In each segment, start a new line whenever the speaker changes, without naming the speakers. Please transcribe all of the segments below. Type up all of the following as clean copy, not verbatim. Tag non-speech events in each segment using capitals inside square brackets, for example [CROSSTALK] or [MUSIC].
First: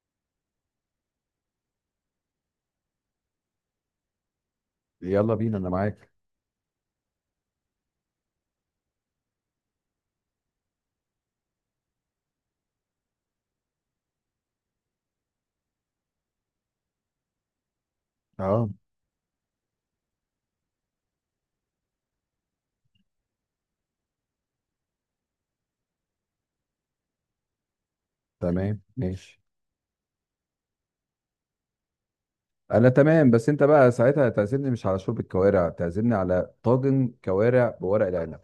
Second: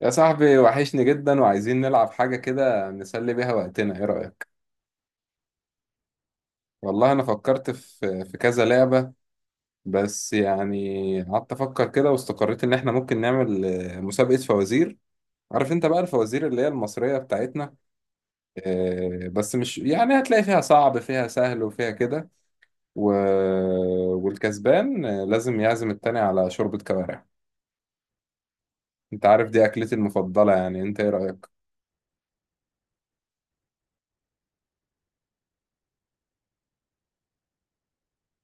يا صاحبي وحشني جدا وعايزين نلعب حاجة كده نسلي بيها وقتنا، ايه رأيك؟
يلا بينا، انا معاك.
والله انا فكرت في كذا لعبة. بس يعني قعدت افكر كده واستقريت ان احنا ممكن نعمل مسابقة فوازير. عارف انت بقى الفوازير اللي هي المصرية بتاعتنا.
اه،
بس مش يعني هتلاقي فيها صعب، فيها سهل، وفيها كده و... والكسبان لازم يعزم التاني على شوربة كوارع.
تمام،
انت
ماشي.
عارف دي اكلتي المفضلة، يعني انت ايه رأيك؟
انا تمام، بس انت بقى ساعتها هتعزمني مش على شوربة كوارع، تعزمني على طاجن كوارع بورق العنب.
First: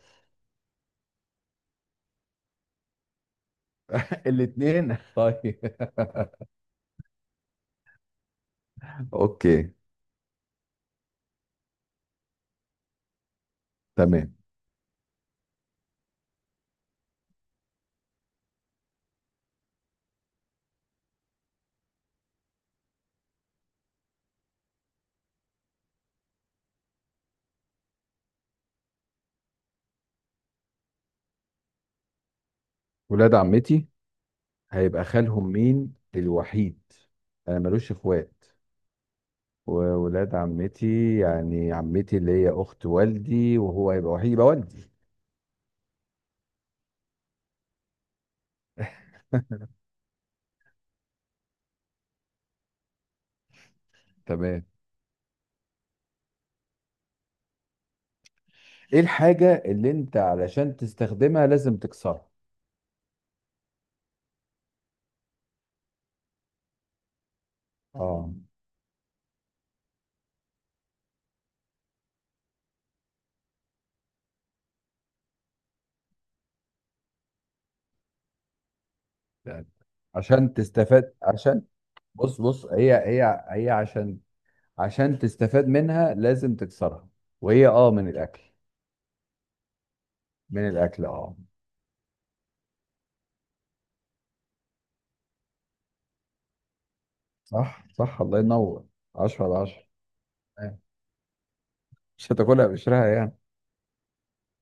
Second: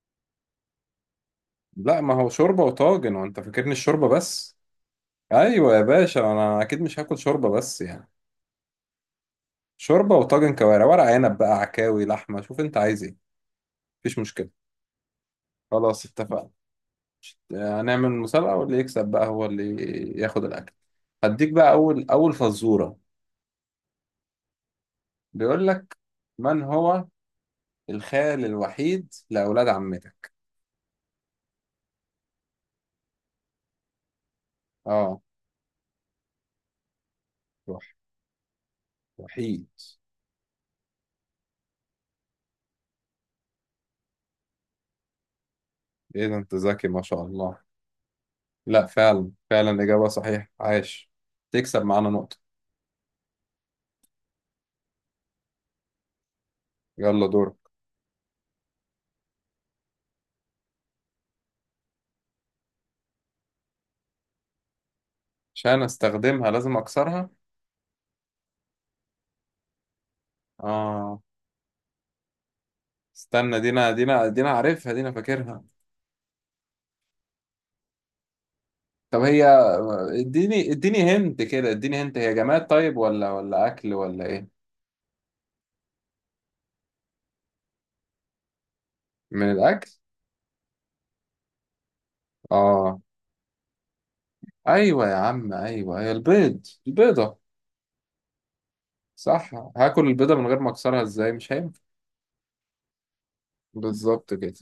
لا ما هو شوربة وطاجن، وانت فاكرني الشوربة
[LAUGHS]
بس.
الاتنين [LAUGHS] طيب.
ايوه يا باشا، انا اكيد مش هاكل شوربه بس، يعني
[LAUGHS] اوكي.
شوربه وطاجن كوارع، ورق عنب بقى، عكاوي، لحمه، شوف انت عايز ايه. مفيش
تمام.
مشكله، خلاص اتفقنا. هنعمل مسابقه واللي يكسب بقى هو اللي ياخد الاكل. هديك بقى اول فزوره. بيقول لك، من هو الخال الوحيد لاولاد عمتك؟
ولاد عمتي هيبقى
اه،
خالهم مين الوحيد؟ انا ملوش
وح-
اخوات.
وحيد.
وولاد عمتي، يعني عمتي اللي هي اخت والدي، وهو هيبقى وحيد يبقى والدي.
ايه ده، انت ذكي ما شاء الله. لا فعلا، اجابه صحيحه، عاش. تكسب معانا نقطه.
تمام.
يلا دورك.
ايه الحاجة اللي انت علشان تستخدمها لازم تكسرها؟
عشان استخدمها لازم اكسرها؟
اه.
آه، استنى. دينا، عارفها، دينا فاكرها. طب هي
يعني عشان
اديني، اديني،
تستفاد،
هنت
عشان...
كده. اديني هنت، هي
بص،
جماد
بص، هي
طيب ولا
هي
ولا
هي
اكل
عشان
ولا ايه؟
عشان تستفاد منها لازم تكسرها. وهي، من الاكل.
من الاكل؟
من الاكل، اه.
اه، ايوه يا عم، ايوه، هي البيض، البيضة.
صح، صح، الله ينور. 10
صح،
على 10.
هاكل البيضة من غير ما
آه.
اكسرها ازاي؟ مش هينفع.
مش هتاكلها بقشرها، يعني.
بالظبط كده.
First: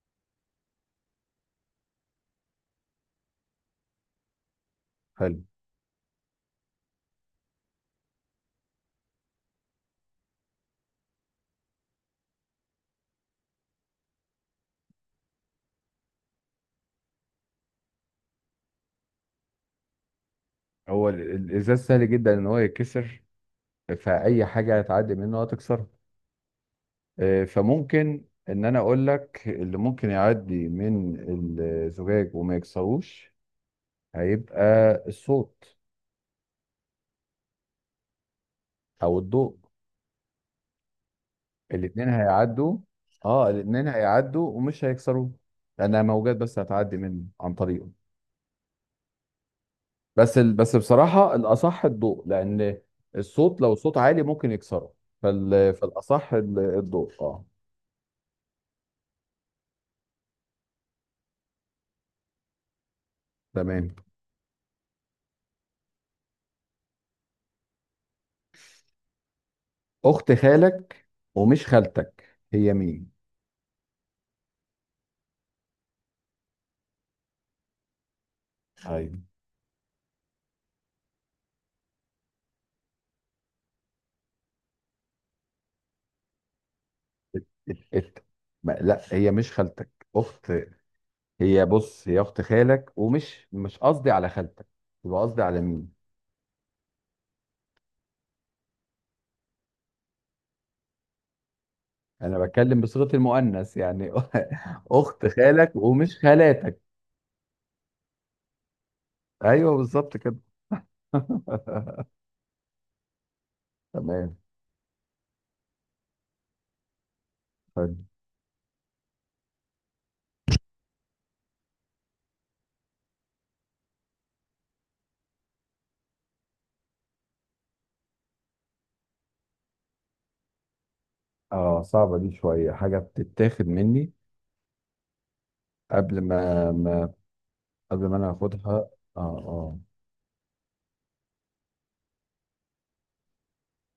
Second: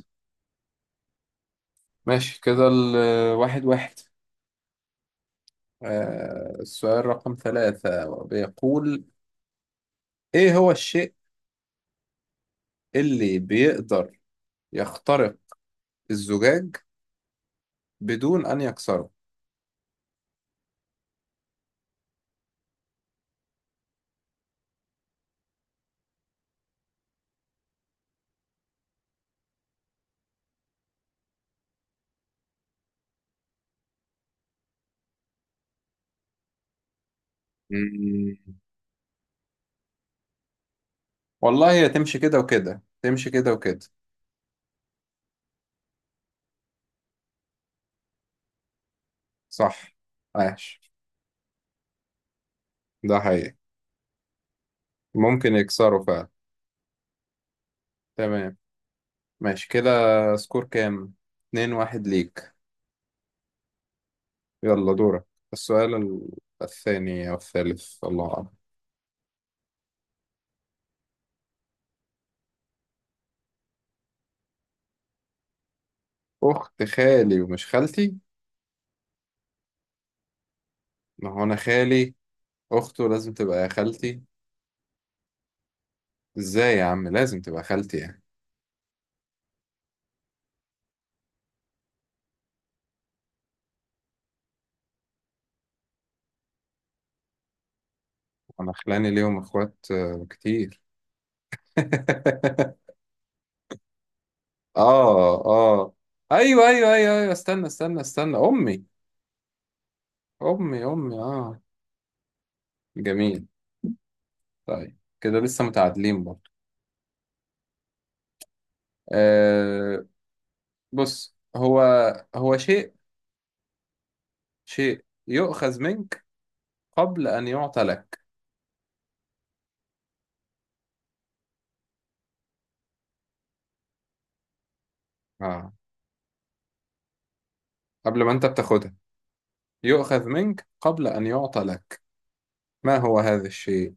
ماشي كده، الواحد واحد.
حلو.
آه، السؤال رقم ثلاثة بيقول، ايه هو الشيء اللي بيقدر يخترق الزجاج بدون ان يكسره؟
هو الازاز سهل جدا ان هو يتكسر، فاي حاجه هتعدي منه هتكسرها. فممكن ان انا اقول لك اللي ممكن يعدي من الزجاج وما يكسروش، هيبقى الصوت
مم.
او الضوء.
والله، هي
الاتنين
تمشي كده
هيعدوا.
وكده، تمشي
اه،
كده وكده.
الاتنين هيعدوا ومش هيكسروه، لانها موجات بس هتعدي منه عن طريقه.
صح.
بس
عاش،
بصراحه الاصح الضوء، لان
ده حقيقي.
الصوت لو صوت عالي ممكن يكسره.
ممكن يكسروا فعلا.
فالاصح الضوء، اه.
تمام، ماشي كده. سكور كام؟ اتنين واحد ليك.
تمام.
يلا دورك. السؤال الثاني أو الثالث الله أعلم.
اخت خالك ومش خالتك، هي مين؟
أخت خالي ومش خالتي،
ايوه.
ما هو أنا خالي أخته لازم تبقى خالتي. إزاي يا عم لازم
ات...
تبقى
ات...
خالتي
ات...
يعني.
ما... لا، هي مش خالتك اخت. هي، بص، هي اخت خالك، ومش مش قصدي على خالتك. يبقى قصدي على مين؟
أنا خلاني ليهم إخوات كتير. [LAUGHS]
انا بتكلم بصيغة المؤنث، يعني. [LAUGHS] اخت
آه
خالك
آه،
ومش
أيوه
خالاتك.
أيوه أيوه أيوه استنى، أمي،
ايوه، بالظبط كده.
أمي، أمي، آه.
[LAUGHS]
جميل.
تمام.
طيب كده لسه متعادلين برضه.
حلو.
آه، بص، هو شيء، شيء يؤخذ منك قبل أن يعطى لك.
اه، صعبة دي شوية. حاجة بتتاخد مني
آه،
قبل ما, ما قبل ما
قبل
انا
ما أنت
اخدها،
بتاخدها.
اه. اه.
يؤخذ منك قبل أن يعطى لك، ما هو هذا الشيء؟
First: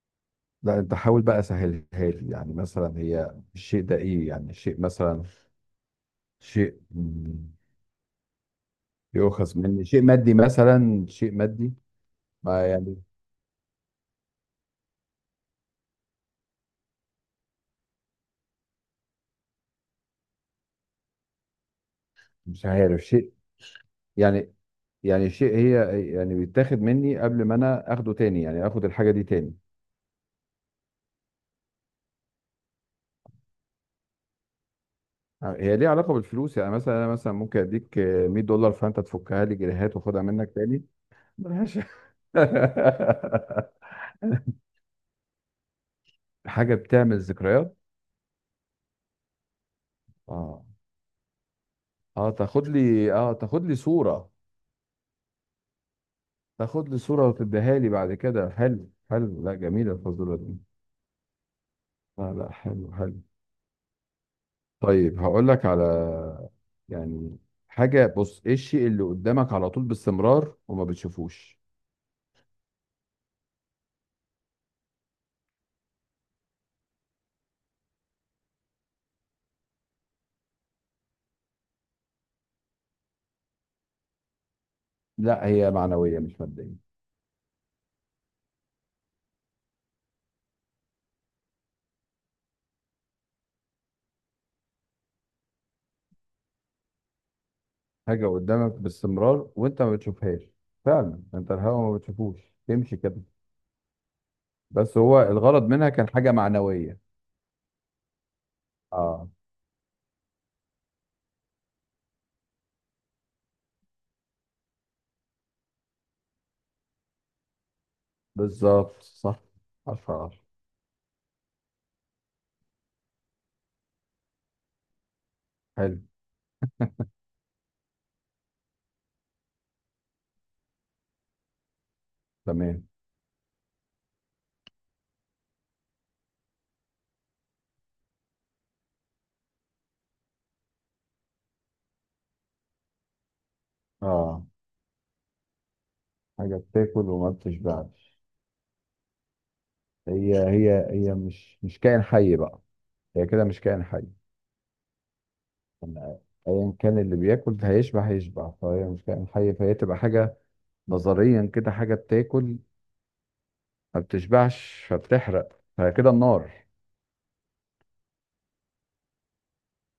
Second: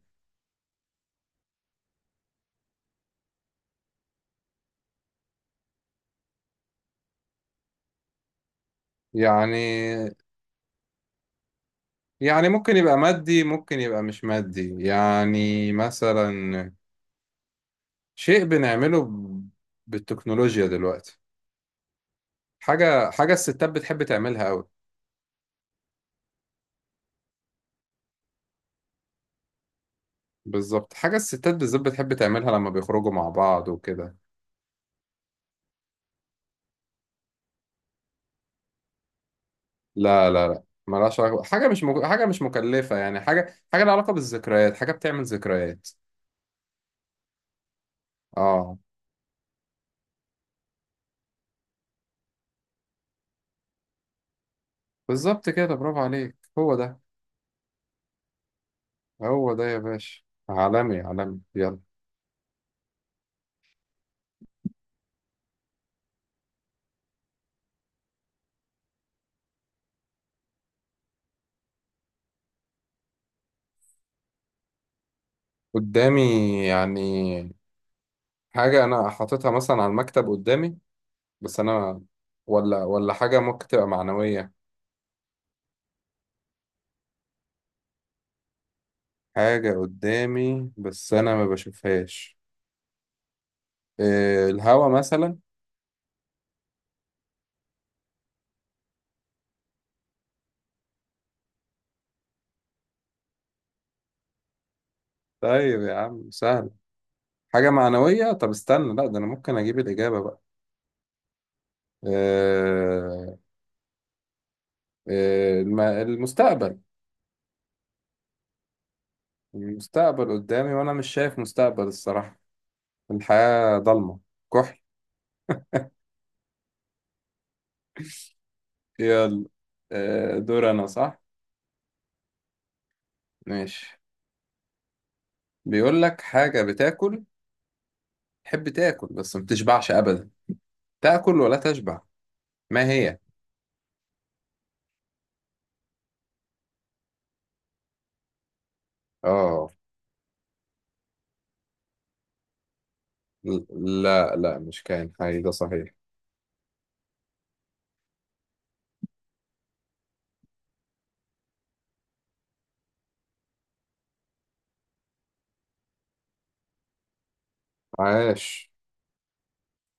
لا، انت حاول بقى سهلها لي. يعني مثلا، هي الشيء ده ايه يعني؟ شيء مثلا، شيء، يؤخذ مني
يعني،
شيء مادي مثلا، شيء مادي.
يعني
ما
ممكن يبقى
يعني.
مادي ممكن يبقى مش مادي، يعني مثلا شيء بنعمله بالتكنولوجيا دلوقتي.
مش عارف،
حاجة
شيء.
الستات بتحب تعملها
يعني
أوي.
يعني شيء، هي، يعني بيتاخد مني قبل ما انا اخده تاني، يعني اخد الحاجه دي تاني.
بالظبط، حاجة الستات بالذات بتحب تعملها لما بيخرجوا مع بعض وكده.
هي ليها علاقه بالفلوس؟ يعني مثلا، انا مثلا ممكن اديك 100 دولار فانت تفكها لي جنيهات واخدها
لا لا
منك
لا
تاني.
ملهاش علاقة، حاجة
ملهاش.
مش مك... حاجة مش مكلفة، يعني حاجة، حاجة لها علاقة
[LAUGHS]
بالذكريات، حاجة بتعمل ذكريات.
حاجه بتعمل ذكريات.
اه،
اه. اه، تاخد لي صوره.
بالظبط كده، برافو عليك، هو
تاخد لي
ده.
صوره وتديها لي بعد كده. حلو، حلو،
هو
لا
ده يا
جميله
باشا،
الفزوره دي.
عالمي عالمي. يلا.
لا، لا، حلو، حلو. طيب هقول لك على، يعني، حاجة. بص، ايه الشيء اللي قدامك على طول باستمرار وما بتشوفوش؟
قدامي؟ يعني حاجة أنا حاططها مثلا على المكتب قدامي بس أنا ولا حاجة ممكن تبقى معنوية.
لا، هي معنوية مش مادية.
حاجة قدامي بس أنا ما بشوفهاش، إيه؟ الهوا مثلا؟
حاجة قدامك باستمرار وانت ما بتشوفهاش. فعلا انت الهوا ما بتشوفوش، تمشي كده. بس هو الغرض
طيب
منها
يا
كان
عم
حاجة
سهل،
معنوية.
حاجة معنوية. طب استنى، لا ده أنا
اه،
ممكن أجيب الإجابة بقى. آه، آه، المستقبل.
بالظبط صح. عشرة على
المستقبل
عشرة
قدامي وأنا مش شايف مستقبل الصراحة. الحياة ضلمة كحل.
حلو.
يلا، آه، دور أنا صح.
تمام.
ماشي. بيقول لك، حاجة بتاكل، تحب تاكل بس ما بتشبعش أبدا، تاكل ولا تشبع، ما هي؟
اه، حاجة بتاكل وما بتشبعش.
آه،
هي مش كائن حي بقى. هي كده مش كائن
ل-
حي.
لا لا مش كائن حي ده صحيح.
يعني ايا كان اللي بياكل ده هيشبع، فهي مش كائن حي، فهي تبقى حاجه. نظريا كده، حاجه بتاكل ما بتشبعش، فبتحرق، فكده النار.
عاش،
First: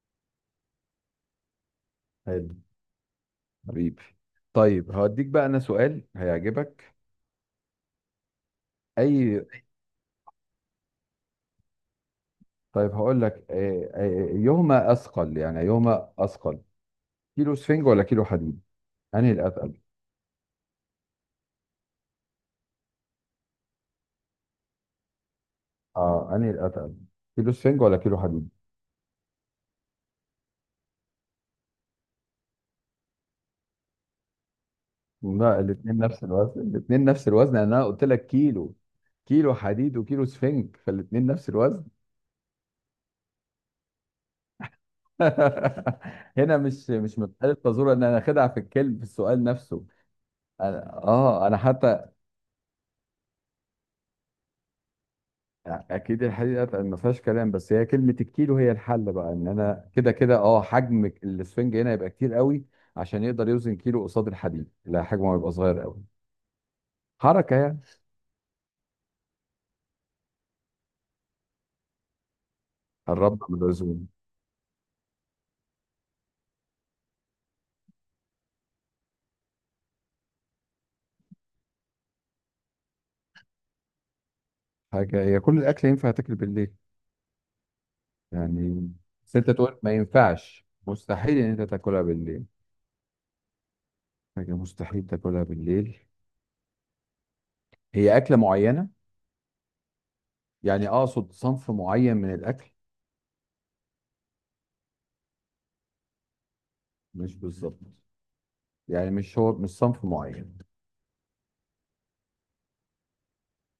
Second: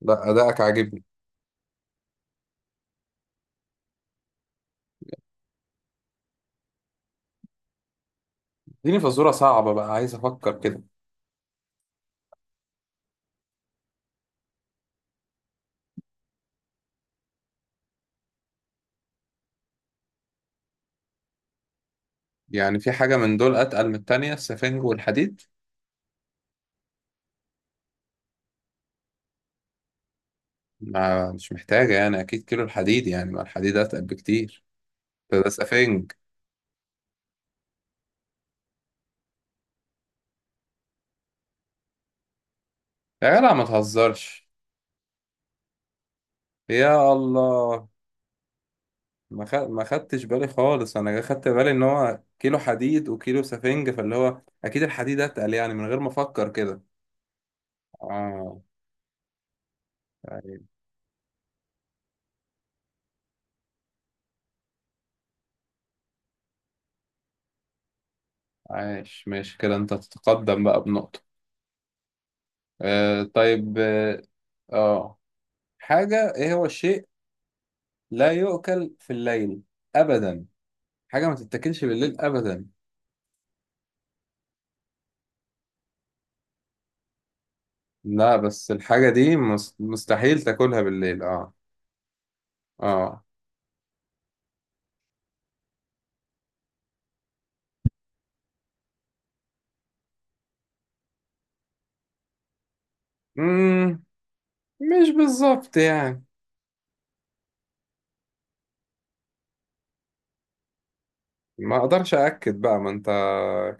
لا أداءك عاجبني.
حلو. حبيبي. طيب هوديك بقى انا سؤال هيعجبك.
اديني فزورة
اي.
صعبة بقى، عايز أفكر كده.
طيب هقول لك، ايهما اثقل، يعني ايهما اثقل، كيلو سفنج ولا كيلو حديد؟ انهي الاتقل؟
يعني في حاجة من دول أتقل من التانية، السفنج والحديد؟
اه، انهي الاتقل، كيلو سفنج ولا كيلو حديد؟
ما مش محتاجة يعني، أكيد كيلو الحديد، يعني ما الحديد أتقل بكتير. ده
لا، الاثنين
سفنج؟
نفس الوزن، الاثنين نفس الوزن، يعني انا قلت لك كيلو. كيلو حديد وكيلو سفنج، فالاثنين نفس الوزن.
يا جدع ما تهزرش.
[LAUGHS] هنا مش
يا
مش مسألة
الله،
تزور، ان انا اخدها في الكلم في السؤال
ما
نفسه.
خدتش بالي
أنا
خالص، أنا خدت
اه انا
بالي إن
حتى
هو كيلو حديد وكيلو سفنج، فاللي هو أكيد الحديد أتقل يعني من غير ما
اكيد
أفكر
الحديد اتقل،
كده.
ما فيهاش كلام. بس هي كلمة الكيلو
آه
هي الحل بقى، ان انا كده كده
طيب.
حجم السفنج هنا يبقى كتير قوي، عشان يقدر يوزن كيلو قصاد الحديد. لا، حجمه هيبقى صغير قوي. حركة يعني.
عايش، ماشي كده، أنت تتقدم بقى بنقطة. آه
قربنا من
طيب
الوزن.
آه. آه. حاجة، إيه هو الشيء لا يؤكل في الليل أبدا؟ حاجة ما تتاكلش بالليل أبدا.
حاجة، هي كل الاكل ينفع تاكل بالليل؟
لا بس
يعني
الحاجة دي
بس انت تقول ما
مستحيل
ينفعش،
تاكلها بالليل،
مستحيل ان
اه.
انت تاكلها بالليل.
اه.
حاجة مستحيل تاكلها بالليل. هي أكلة معينة؟ يعني أقصد صنف معين من الأكل.
مم. مش بالظبط يعني.
مش بالظبط، يعني، مش، هو مش صنف معين.
ما اقدرش أأكد بقى ما انت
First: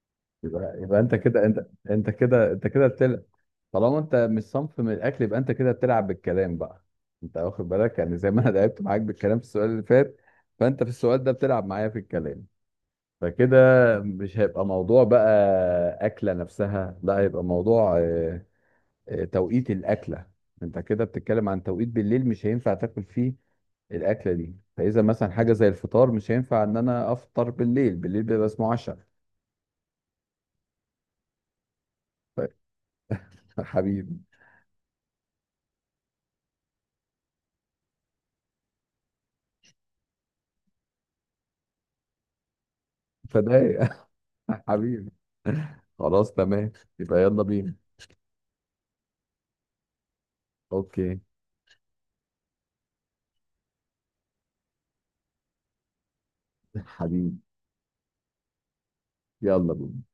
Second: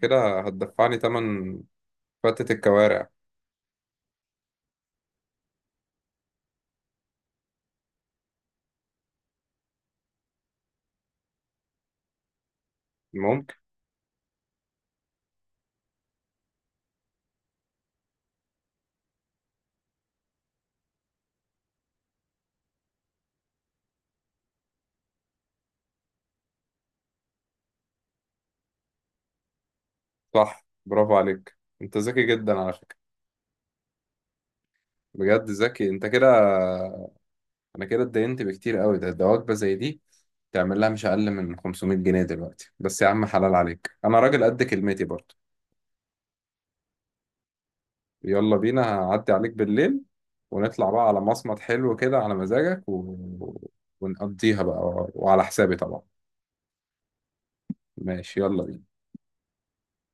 كده
يبقى
هتدفعني
يبقى
تمن فتة
أنت كده
الكوارع.
بتلعب. طالما أنت مش صنف من الأكل، يبقى أنت كده بتلعب بالكلام بقى. أنت واخد بالك؟ يعني زي ما أنا لعبت معاك بالكلام في السؤال اللي فات، فأنت في السؤال ده بتلعب معايا في الكلام.
ممكن.
فكده مش هيبقى موضوع بقى أكلة نفسها، لا هيبقى موضوع توقيت الأكلة. انت كده بتتكلم عن توقيت بالليل مش هينفع تاكل فيه الأكلة دي. فإذا مثلا حاجة زي الفطار، مش هينفع إن أنا أفطر بالليل، بالليل بيبقى اسمه عشاء.
صح، برافو عليك، انت ذكي
ف-
جدا على فكرة.
[LAUGHS] حبيبي.
بجد ذكي انت كده. انا كده اتدينت بكتير قوي، ده وجبة زي دي تعمل لها مش أقل من 500 جنيه دلوقتي، بس يا عم حلال
فده.
عليك، انا راجل قد
[LAUGHS]
كلمتي
حبيبي.
برضه.
خلاص، تمام. يبقى يلا بينا.
يلا بينا، هعدي عليك بالليل ونطلع بقى على
أوكي.
مصمت حلو كده على مزاجك ونقضيها بقى، وعلى حسابي طبعا.
[LAUGHS] حبيبي.
ماشي، يلا بينا.
يلا بينا.